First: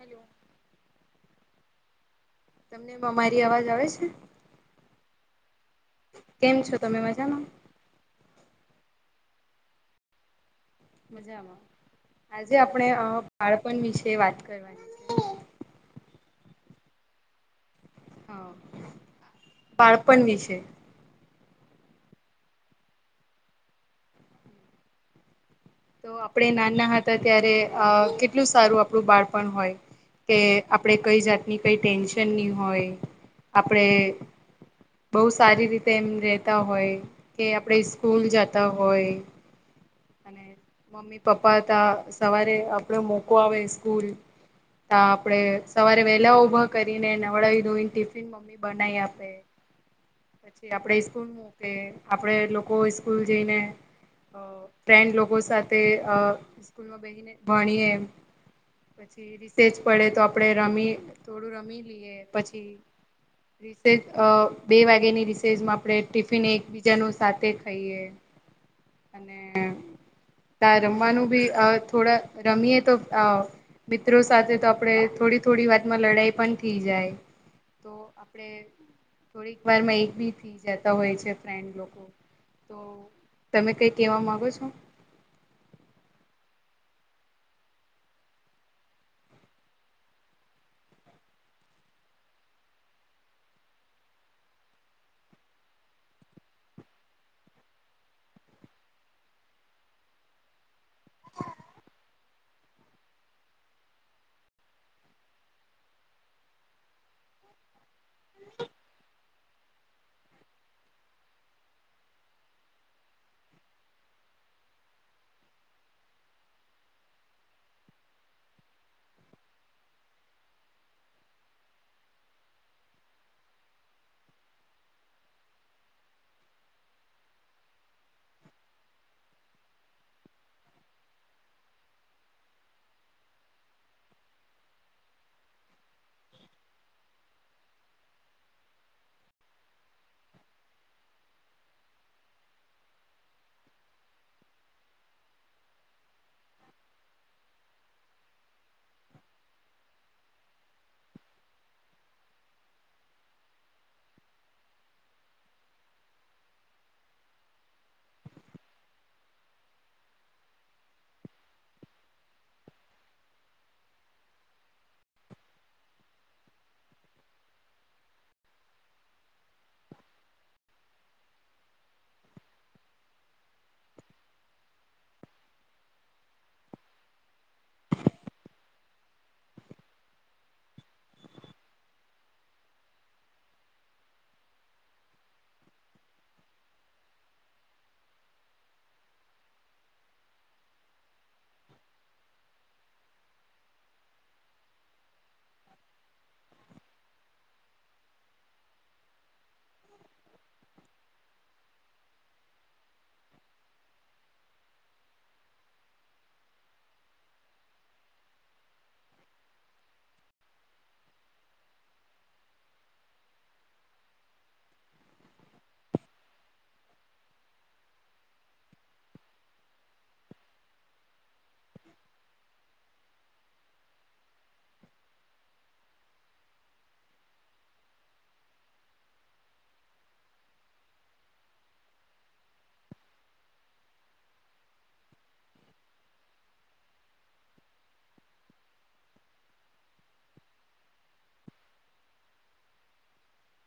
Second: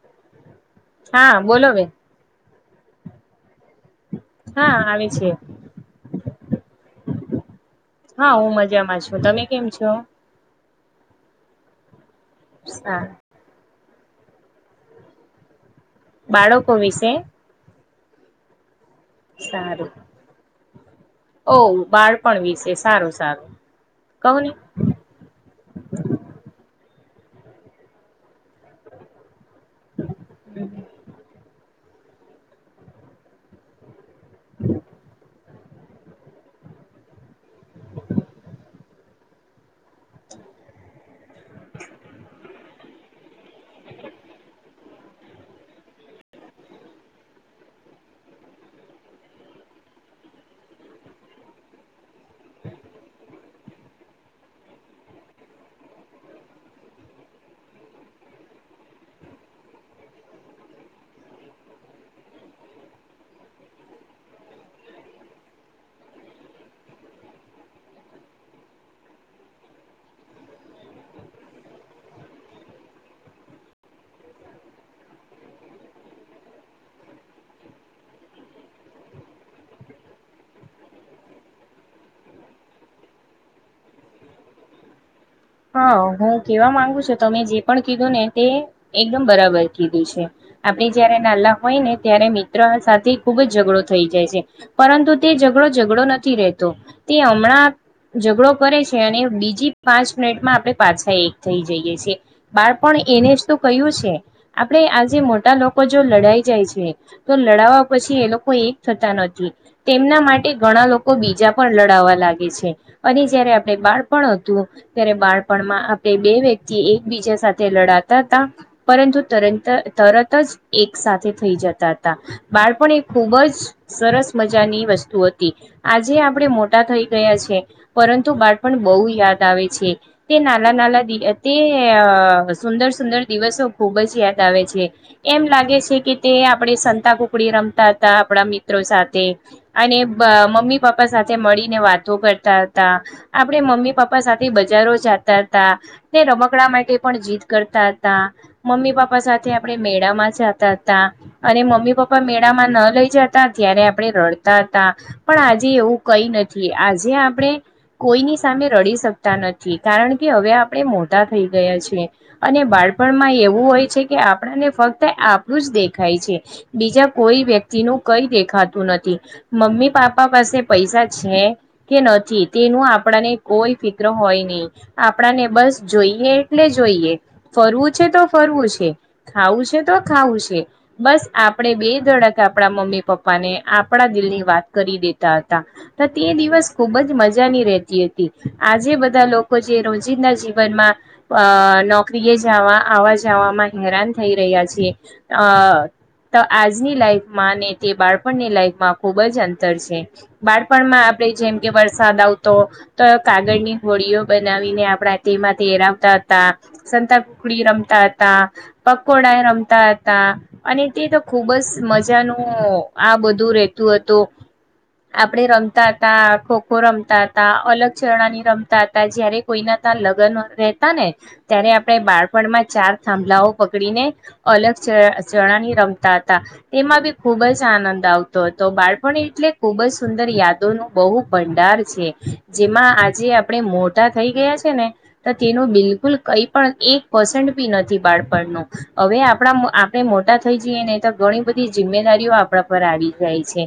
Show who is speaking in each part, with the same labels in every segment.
Speaker 1: Hello
Speaker 2: હા બોલો બેન.
Speaker 1: તમનેમાં અમારી અવાજ આવે છે.
Speaker 2: હા આવે છે
Speaker 1: કેમ છો તમે મજામાં
Speaker 2: હા હું મજામાં છો તમે કેમ છો?
Speaker 1: મજામાં આજે આપણે અ
Speaker 2: સારું
Speaker 1: બાળપણ વિશે? તે વાત કરવાની
Speaker 2: બાળકો વિશે
Speaker 1: હ
Speaker 2: સારું
Speaker 1: બાળપણ વિશે
Speaker 2: ઓ બાળપણ વિસે સારું સારું કવ ને
Speaker 1: તો આપણે નાના હતા ત્યારે અ કે કેટલું સારું આપણું બાળપણ હોય કે આપણે કઈ જાતની કઈ ટેન્શન ની હોય આપણેે બોવ સારી રીતે એમ રેતા હોય કે આપણે સ્કૂલ જતા હોય અને મમ્મી પપ્પા હતા સવારે આપડે મુકવા આવે સ્કૂલ તા આપણેે સવારે વેલા ઉભા કરીને નવળાવ ધોય ટિફિન મમ્મી બનાય આપે પછી આપડે સ્કૂલ નું કે આપડે લોકો સ્કૂલ જઈને અ. ફ્રેન્ડ લોકો સાથે સ્કૂલમાં બેહીને ભણીએ એમ. પછી રિસેચ પડે તો આપડે રમી થોડું રમી લઈએ પછી. રિસેચ અ બે વાગ્યાની રિસેચમાં આપણે ટિફિન એકબીજાનું સાથે ખાઈએ. અને. ત રમવાનું બી થોડા રમીએ તો. મિત્રો સાથે તો આપણે થોડી થોડી વાતમાં લડાઈ પણ થઈ જાય. તો આપડ થોડીક વાર એક બી થી જતા હોય છે ફન્ડ લોકો. તો તમે કઈ કેવા માંગો છો!
Speaker 2: હા હું કેવા માંગુ છું તમે જે પણ કીધું ને તે એકદમ બરાબર કીધું છે. આપણે જયારે નાનલા હોય ને ત્યારે મિત્ર સાથે ખુબ જ ઝઘડો થઈ જાય છે પરંતુ તે ઝઘડો નથી રતો તે હમણાં ઝઘડો કરે છે અને બીજી પાંચ મિનટમાં આપણે પાછા એક થઈ જઈએ છીએ. બાળપણ એને જ તો કહ્યું છે. આપડે આજે મોટા લોકો જો લડાઈ જાય છે તો લડાવા. પછી એ લોકો એક થતા નથી. તેમના માટે ઘણા લોકો બીજા પણ લડાવા લાગે છે. અને જયારે આપણે બાળપણ એું [unintelligible] ત્યારે બાળપણમાં આપણે બે વ્યક્તિ એકબીજા સાથે લડાતા હતા પરંતુ તરંત તરત જ એક સાથે થઈ જતા હતા. બાળપણ એ ખુબ જ સરસ મજાની આજે આપણે મોટા થઈ ગયા છે પરંતુ બાળપણ બહુ યાદ આવે. છે. તે નાલા નાલા તે સુંદર સુંદર દિવસો ખુબ જ યાદ આવે છે. એમ લાગે છે કે તે આપણે સંતા કુકડી રમતા હતા આપણા મિત્રો સાથે. અને મમ્મી પપ્પા સાથે મળીને વાતો કરતા હતા આપડે મમ્મી પપ્પા સાથે. બજારો જતા હતા. તે રમકડા માટે પણ જીત કરતા હતા. મમ્મી પપ્પા સાથે આપણે મેળા માં જતા હતા અને મમ્મી પપ્પા મેળામાં ન લઈ જતા ત્યારે આપણે રડ હતા પણ આજે એવું કઈ નથી આજે આપણે કોઈની સામે રડી શ તા નથી કારણ કે હવે આપણે મોટા થઈ ગયા છીએ અને બાળપણમાં એવું હોય છે કે આપણને ફક્ત આપણું જ દેખાય છે બીજા કોઈ વ્યક્તિનું કઈ દેખાતું નથી. મમ્મી પાપા પાસે પૈસા છે કે નથી તેનું આપણાને કોઈ ક્રર હોય ની આપણાને બસ જોઈએ એટલે જોઈએ ફરવું છે તો ફરવું છે. ખાવું છે તો ખાવું છે બસ આપણેે બે ધડક આપણા મમ્મી પપ્પા ને આપ આપણા દિલની વાત કરી દેતા હતા તો તે દિવસ ખુબ જ મજાની રહેતી હતી. આજે બધા લોકો જે રોજિંદા જીવનમાં અ નોકરીએ જવા આવવા જવામાં મા હેરાન થઈ રહ્યા છે અ તો આજની લાઈફમાં ને તે બાળપણની લાઈફમાં ખુબ જ અંતર છે બાળપણમાં આપણે જેમકે વરસાદ આવતો તો કાગળની હોડીઓ બનાવીને આપડે તેમાંથી હરાવતા હતા સંતાકુકડી રમતા હતા. પકોડા રમતા હતા અને તે તો ખુબ જ મજા ન આ બધુ રેતું હતું આપણે રમતા હતા ખો ખો રમતા હતા અલગ ચરણાની રમતા હતા જયારે કોઈના ત્યા લગ્ન રહેતા ને ત્યારે આપણે બાળપણમાં ચાર થાભલાઓ પકડીને અલગ ચણાની રમતા હતા તેમાં બી ખુબ જ આનંદ આવતો તો બાળપણ એટલે ખુબ જ સુંદર યાદોનું બહુ ભંડાર છે. જેમાં આજે આપણે મોટા થઈ ગયા છે ને તો તેનું બિલકુલ કઈ પણ એક પર્સન્ટ બી નથી બાળપણ હવે આપણા આપણે મોટા થઈ જઈએને તો ઘણી બધી જિમ્દારીઓ આપડા પર આવી જાય છે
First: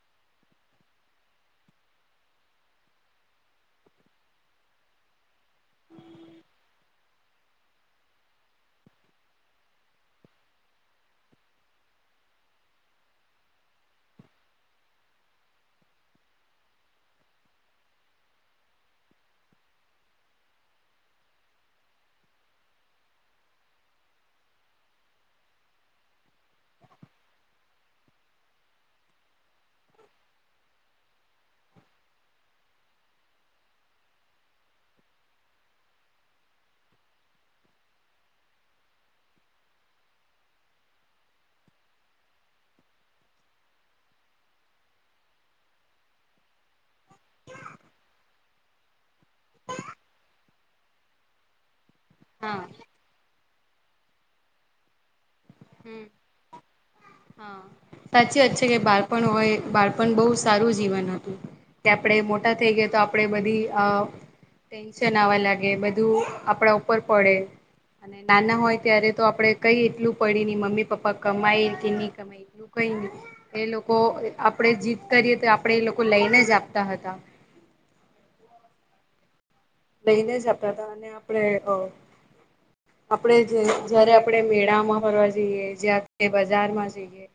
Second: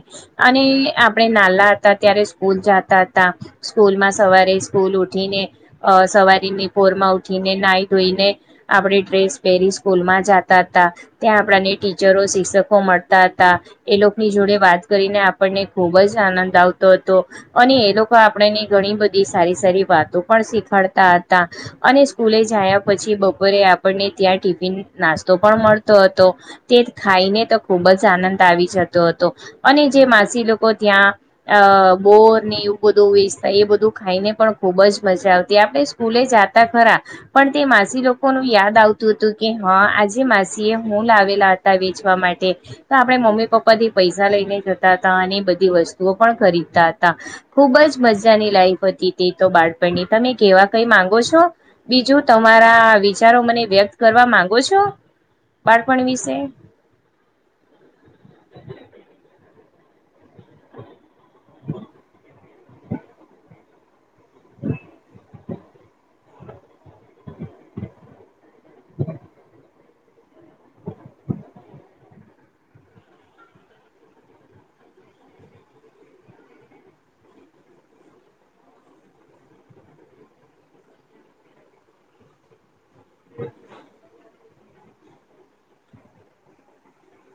Speaker 2: અને આપણે નાલા હતા ત્યારે સ્કૂલ જતા હતા. સ્કૂલમાં સવારે સ્કૂલ ઉઠીને અ સવારીની પોરમાં ઠીને નાઈ ધોઈને આપણે ડ્રેસ પહેરી સ્કૂલમાં જાતા હતા ત્યાં આપણા ટીચરો શિક્ષકો મળતા હતા એ લોકોની જોડે વાત કરીને આપણને ખુબ જ આનંદ આવતો હતો. અને એ લોકો આ આપણેને ઘણી બધી સારી સારી વાતો પણ શીખાડતા હતા અને સ્કૂલે જયા પછી બ પોરે આપણને ત્યાં ટિફિન નાસ્તો પણ મળતો હતો તે ખાઈને તો ખુબ જ આનંદ આવી જતો હતો અને જે માસી લોકો ત્યાં અ બોર ને એવું બધું ખાઈને પણ ખુબ જ મજા આવતી આપણે સ્કૂલે જતા ખરા પણ તે માસી લોકોનુ યાદ આવતું હતું કે હા આજે માસી એ હું લાવેલા હતા વેચવા માટે આપણે મમ્મી-પપ્પા થી પૈસા લઈને જતા હતા અને એ બધી વસ્તુઓ પણ ખરીદતા હતા. ખુબ જ મજાની લાઈફ હતી તે તો બાળપણની તમે કેવા કઈ માંગો છો. બીજું
Speaker 1: હા
Speaker 2: તમારા વિચારો મને વ્યક્ત કરવા માંગો છો.
Speaker 1: હ
Speaker 2: બાળપણ વિશે
Speaker 1: હ સાચી વાત છે કે બળપણ હોય બાળપણ બહુ સારું જીવન હતું કે આપણે મોટા થઈ ગયા તો આપણે બધી આ ટેન્શન આવવા લાગે બધું આપણા ઉપર પડે અને નાના હોય ત્યારે તો આપડે કઈ એટલું પડી મમ્મી પપ્પા કમાય કે નહી કમાય એટલે કઈની એ લોકો આપણેે જીત કરીએ તો આપણેે એ લોકો લઈને જ આપતા હતા. લઈને જ આપતા હતા અને આપણે અ આપણે જે જયારે આપણે મેળામાં ફરવા જઈએ જ્યા બજારમાં જઈએ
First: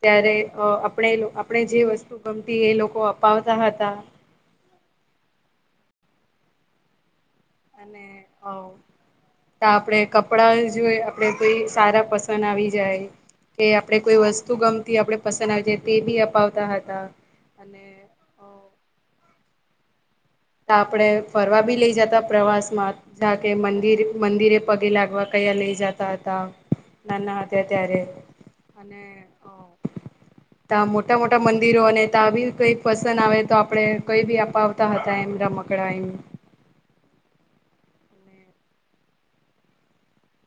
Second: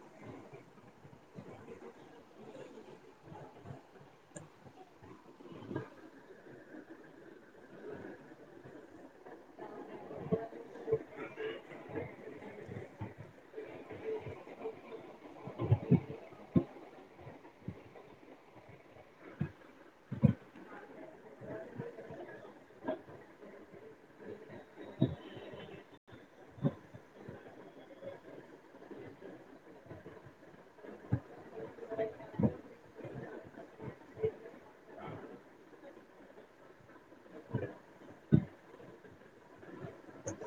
Speaker 1: ત્યારે અ આપણે આપણે જે વસ્તુ ગમતી એ લોકો અપાવતા હતા. [inaudible] અને અ તો આપડે કપડા જોઈ આપડે કોઈ સારા પસંદ આવી જાય કે આપણે કોઈ વસ્તુ ગમતી આપણે પસંદ આવી જાય તે બી અપાવતા હતા અને ઓ આપણે ફરવા બી લઈ જતા પ્રવાસમાં જા કે મંદિર મંદિરે પગે લાગવા કઈ લઈ જતા હતા નાના હતા ત્યારે અને [inaudible] ત્યા મોટા મોટા મંદિરોને ત્યાં બી કઈ પસંદ આવે તો આપણેે કઈ બી અપાવતા હતા એમ રમકડા એમ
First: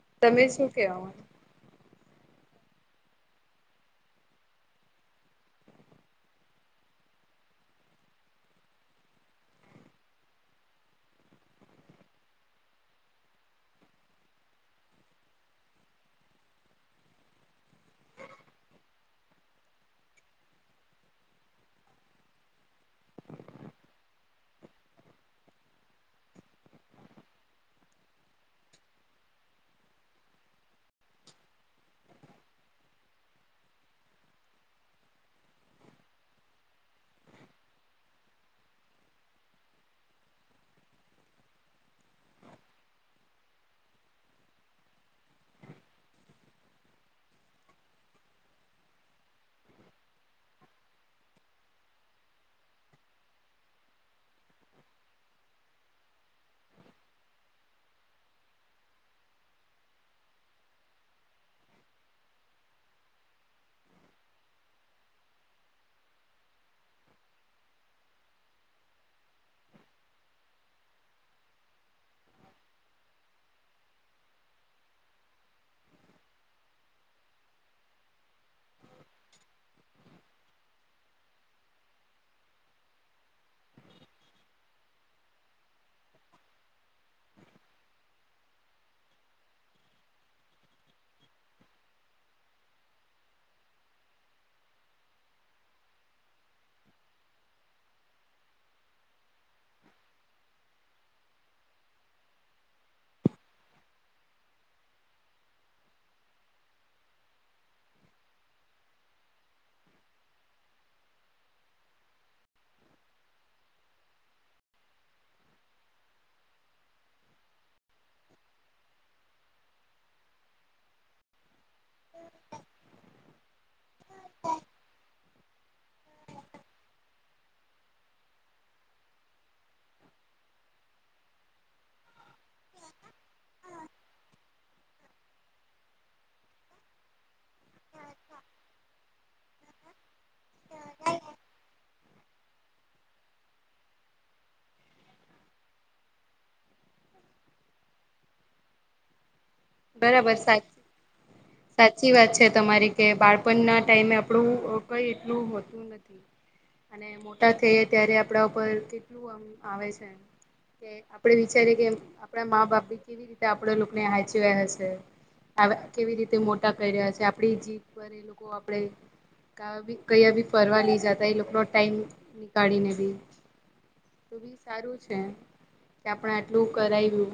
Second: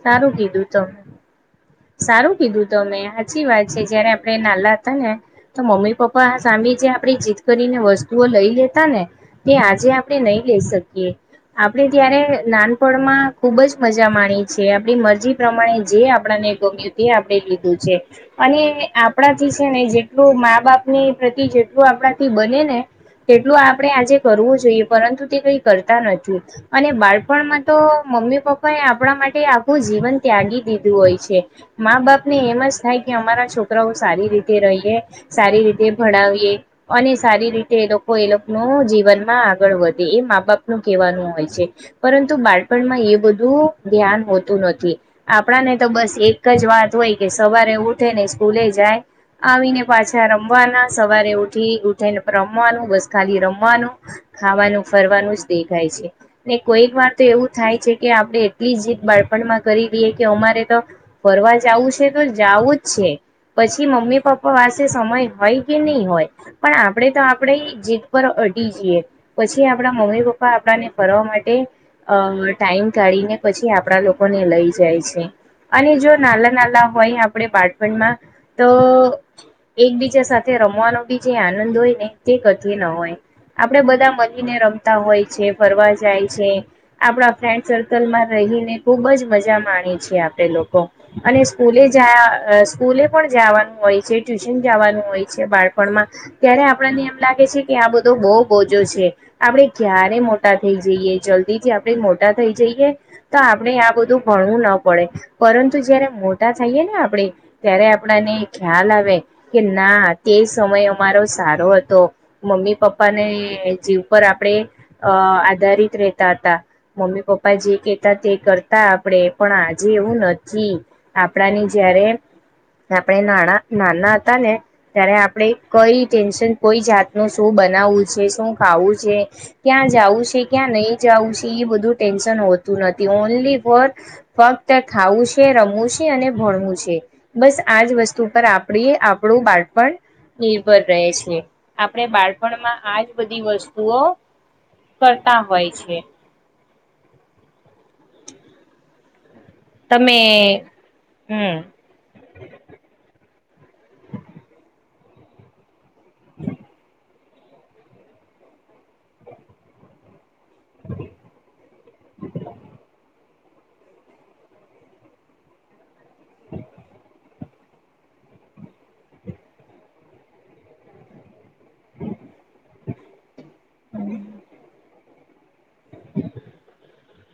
Speaker 2: સારું
Speaker 1: તમે
Speaker 2: કીધું
Speaker 1: શું
Speaker 2: તો
Speaker 1: કેવા
Speaker 2: [inaudible] સારું કીધું તો મેમે સાચી વાત છે જયારે આપે નાલા હતા ને તો મમ્મી પપ્પા સામે જે આપણે જીત કરીને વસ્તુઓ લઈ લેતા ને તે આજે આપણે નહી લઈ શકીએ. આપડે ત્યારે નાનપણમાં ખુબ જ મજા માણી છે. આપણી મરજી પ્રમાણે જે આપણાને ગમ્યું તે આપણે લીધું છે અને આપણાથી ને જેટલું મા બાપ ની પ્રતિ જેટલું આપણાથી બને ને તેટલું આપણે આજે કરવું જોઈએ પરંતુ તે કઈ કરતા નથી અને બાળપણમાં તો મમ્મી પપ્પા એ આપણા માટે આખું જીવન ત્યાગી દીધું હોય છે મા બાપને એમ જ થાય કે અમારા છોકરાઓ સારી રીતે રહીએ સારી રીતે ભણાવીએ અને સારી રીતે એ લોકો એ લોકો ન જીવનમાં આગળ વધે એ મા બાપનું કવાનું હોય છે પરંતુ બાળપણમાં એ બધું ધ્યાન હોતું નથી આપણા ને તો બસ એક જ વાત હોય કે સવારે ઉઠે ને સ્કૂલે જાય આવીને પાછા રમવાના સવારે ઉઠી ઉઠીને રમવાનું બસ ખાલી રમવાનું ખાવાનું ફરવાનું જ દેખાય છે ને કોઈક વાર તો એવું થાય છે કે આપડણે એટલી જી બાળપણમાં કરી દઈએ કે અમારે તો ફરવા જવું છે તો જવું જ છે. પછી મમ્મી પપ્પા પાસે સમય હોય કે નહી હોય પણ આપણેે તો આપણે જીત પર પટી જએ પછી આપણા મમ્મી પપ્પા આપડાને ફરવા માટે અ ટાઈમ કાઢીને પછી આપણા લોકોને લઈ જાય છે. અને જો નાલા નાલા હોય આપણે પાટપણમાં તો એકબીજા સાથે રમવાનો બી જે આનંદ હોય ને તે કથ ન હોય. આપડે બધા માળીને રમતા હોય છે ફરવા જાય છે. આપણા ફ્રેન્ડ સર્કલમાં રહીને ખુબ જ મજા માણીએ છીએ આપણે લોકો અને સ્કૂલે જયા સ્કૂલે પણ જવાનું હોય છે ટ્યુશન જવાનું હોય છે બાળપણમાં ત્યારે આપણને એમ લાગે છે કે આ બધો બહ બજો છે. આપણે ક્યારે મોટા થઈ જઈએ જલ્દી થી આપણે મોટા થઈ જઈએ તો આપ આ બધું ભણવું ના પડે પરંતુ જયારે મોટા થઈએ ને આપણેે ત્યારે આપણાને ખ્યાલ આવે કે ના તે સમય અમારો સારો હતો મમ્મી પપ્પા ને જવ પર આપણે આધારિત રેતા હતા મમ્મી પપ્પા જે કહેતા તે કરતા આપણેે પણ આજે એવું નથી આપડાની જયારે આપણે નાના નાના હતા ને ત્યારે આપણે કઈ ટેન્શન કોઈ જાત ન શું બનાવું છે શું ખાવું છે ક્યાં જવું છે ક્યાં નહી જાવું છે એ બધું ટેન્શન હોતું નથી. ફત ખાવું છે રમું છે અને ભણવું છે બસ આજ વસ્તુ પર આપણી આપણું બાળપણ નિર્ભર રહે છે આપણે બાળપણમાં આજ બધી વસ્તુઓ કરતા હોય છે. તમે
Speaker 1: બરાબર સાચ
Speaker 2: હમ
Speaker 1: સાચી વાત છે. તમારી કે બાળપણના ટાઈમે આપણું કઈ એટલું હોતું નથી. [inaudible] અને મોટા થઈએ ત્યારે આપણા ઉપર કેટલું આમ આવે છે. કે આપડે વિચારીએ કે આપડા મા બાપી કેવી રીતે આપડ લોકોને હ છે. કેવી રીતે મોટા આપણી જીત પર એ લોકો આપે ક કયા બી ફરવા લી જાતા એ લોકોનો ટાઈમ નીકાળીને બી તો બી સારું છે. કે આપણે આટલું કરાવ્યું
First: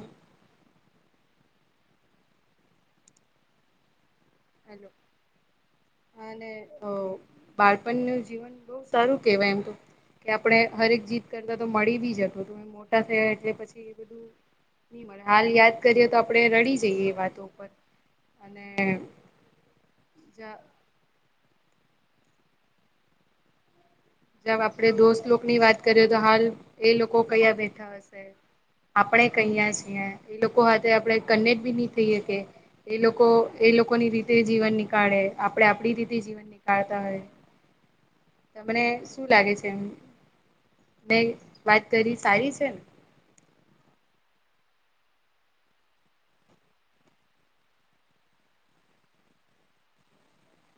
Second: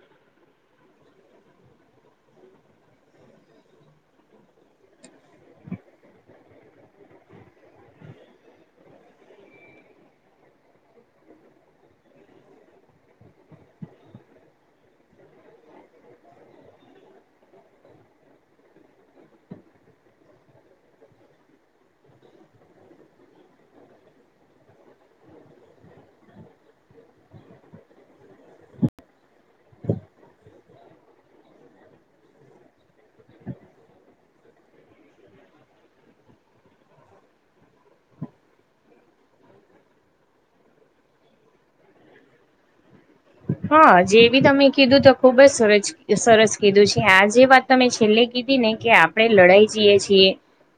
Speaker 1: હલોો. અને બાળપણ ન જીવન બહ સારું કેવાય એમ તો કે આપણે હરેક જીત કરતા તો મળી બી જ હત તો મોટા થયા એટલે પછી એ બધું ન હાલ યાદ કરીએ તો આપણે રડી જઈએ એ વાતો ઉપર અને [inaudible] જબ આપડે દોસ્ત લોકો ની વાત કરીએ તો હાલ એ લોકો કયા બેઠા હશે આપણે કહીયા છી એ લોકો હાથે આપણે કનેક્ટ બી નહી થઈ શકે એ લોકો એ લોકો ની રીતે જીવન નીકાળે આપડે આપડી રીતે જીવન નીકાળતા હોય તમને શું લાગે છે એ મેં વાત કરી સારી છે ને!
Speaker 2: હા જે બી તમે કીધું તો ખુબ જ સરસ સરસ કીધું છે. આ જે વાત તમે છેલ્લે કી કીધી ને કે આપણે લડાઈ જઈએ છીએ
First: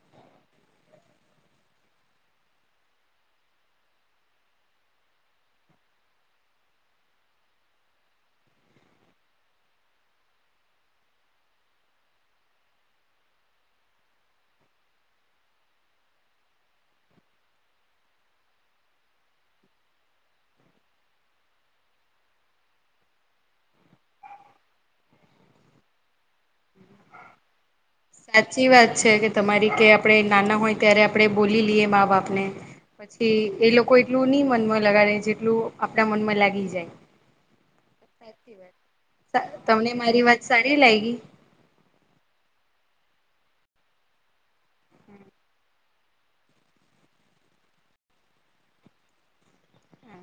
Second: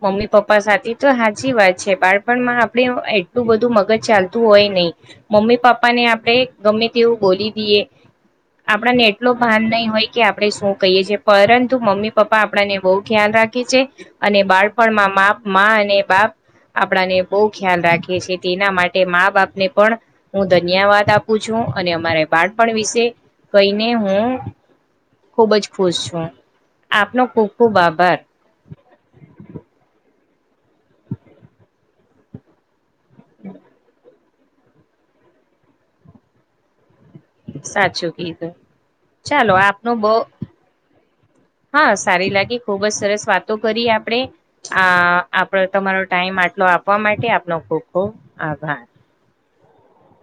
Speaker 2: મમ્મી પપ્પા સાથે તો સાચી વાત છે. બાળપણમાં આપડે એટલું બધું મગજ ચાલતું હોય નહી. મમ્મી પપ્પા ને આપડે ગમે તેવું બોલી દઈએ. આપણને એટલો ભાન નહીં હોય કે આપણે શું કહીએ છેએ પરંતુ મમ્મી પપ્પા આપણને બહુ ખ્યાલ રાખે. રાખે છે. અને બાળપણમાં માપ અને બાપ આપણાને બહુ ખ્યાલ રાખે છે. તેના માટે મા બાપને પણ હું ધન્યવાદ આપું છું. અને અમારા બાળપણ વિશે કહીને હું ખુબ જ ખુશ છું. આપનો ખુબ ખુબ આભાર.
Speaker 1: સાચી વાત છે કે તમારી કે આપણે નાના હોય ત્યારે આપણે બોલી લઈએ મા બાપને પછી એ લોકો એટલું નઈ મનમાં લગાડે જેટલું આપડા મનમાં લાગી જાય.
Speaker 2: સાચું કીધું.
Speaker 1: સાચી વાત
Speaker 2: ચાલો
Speaker 1: તમને
Speaker 2: આપનું બહ
Speaker 1: મારી વાત સારી લાગી
Speaker 2: હા સારી લાગી. ખુબ જ સરસ વાતો કરી આપણે આ આપડે તમારો ટાઈમ આટલો આપવા માટે આપનો ખુબ ખુબ આભાર.
Speaker 1: હા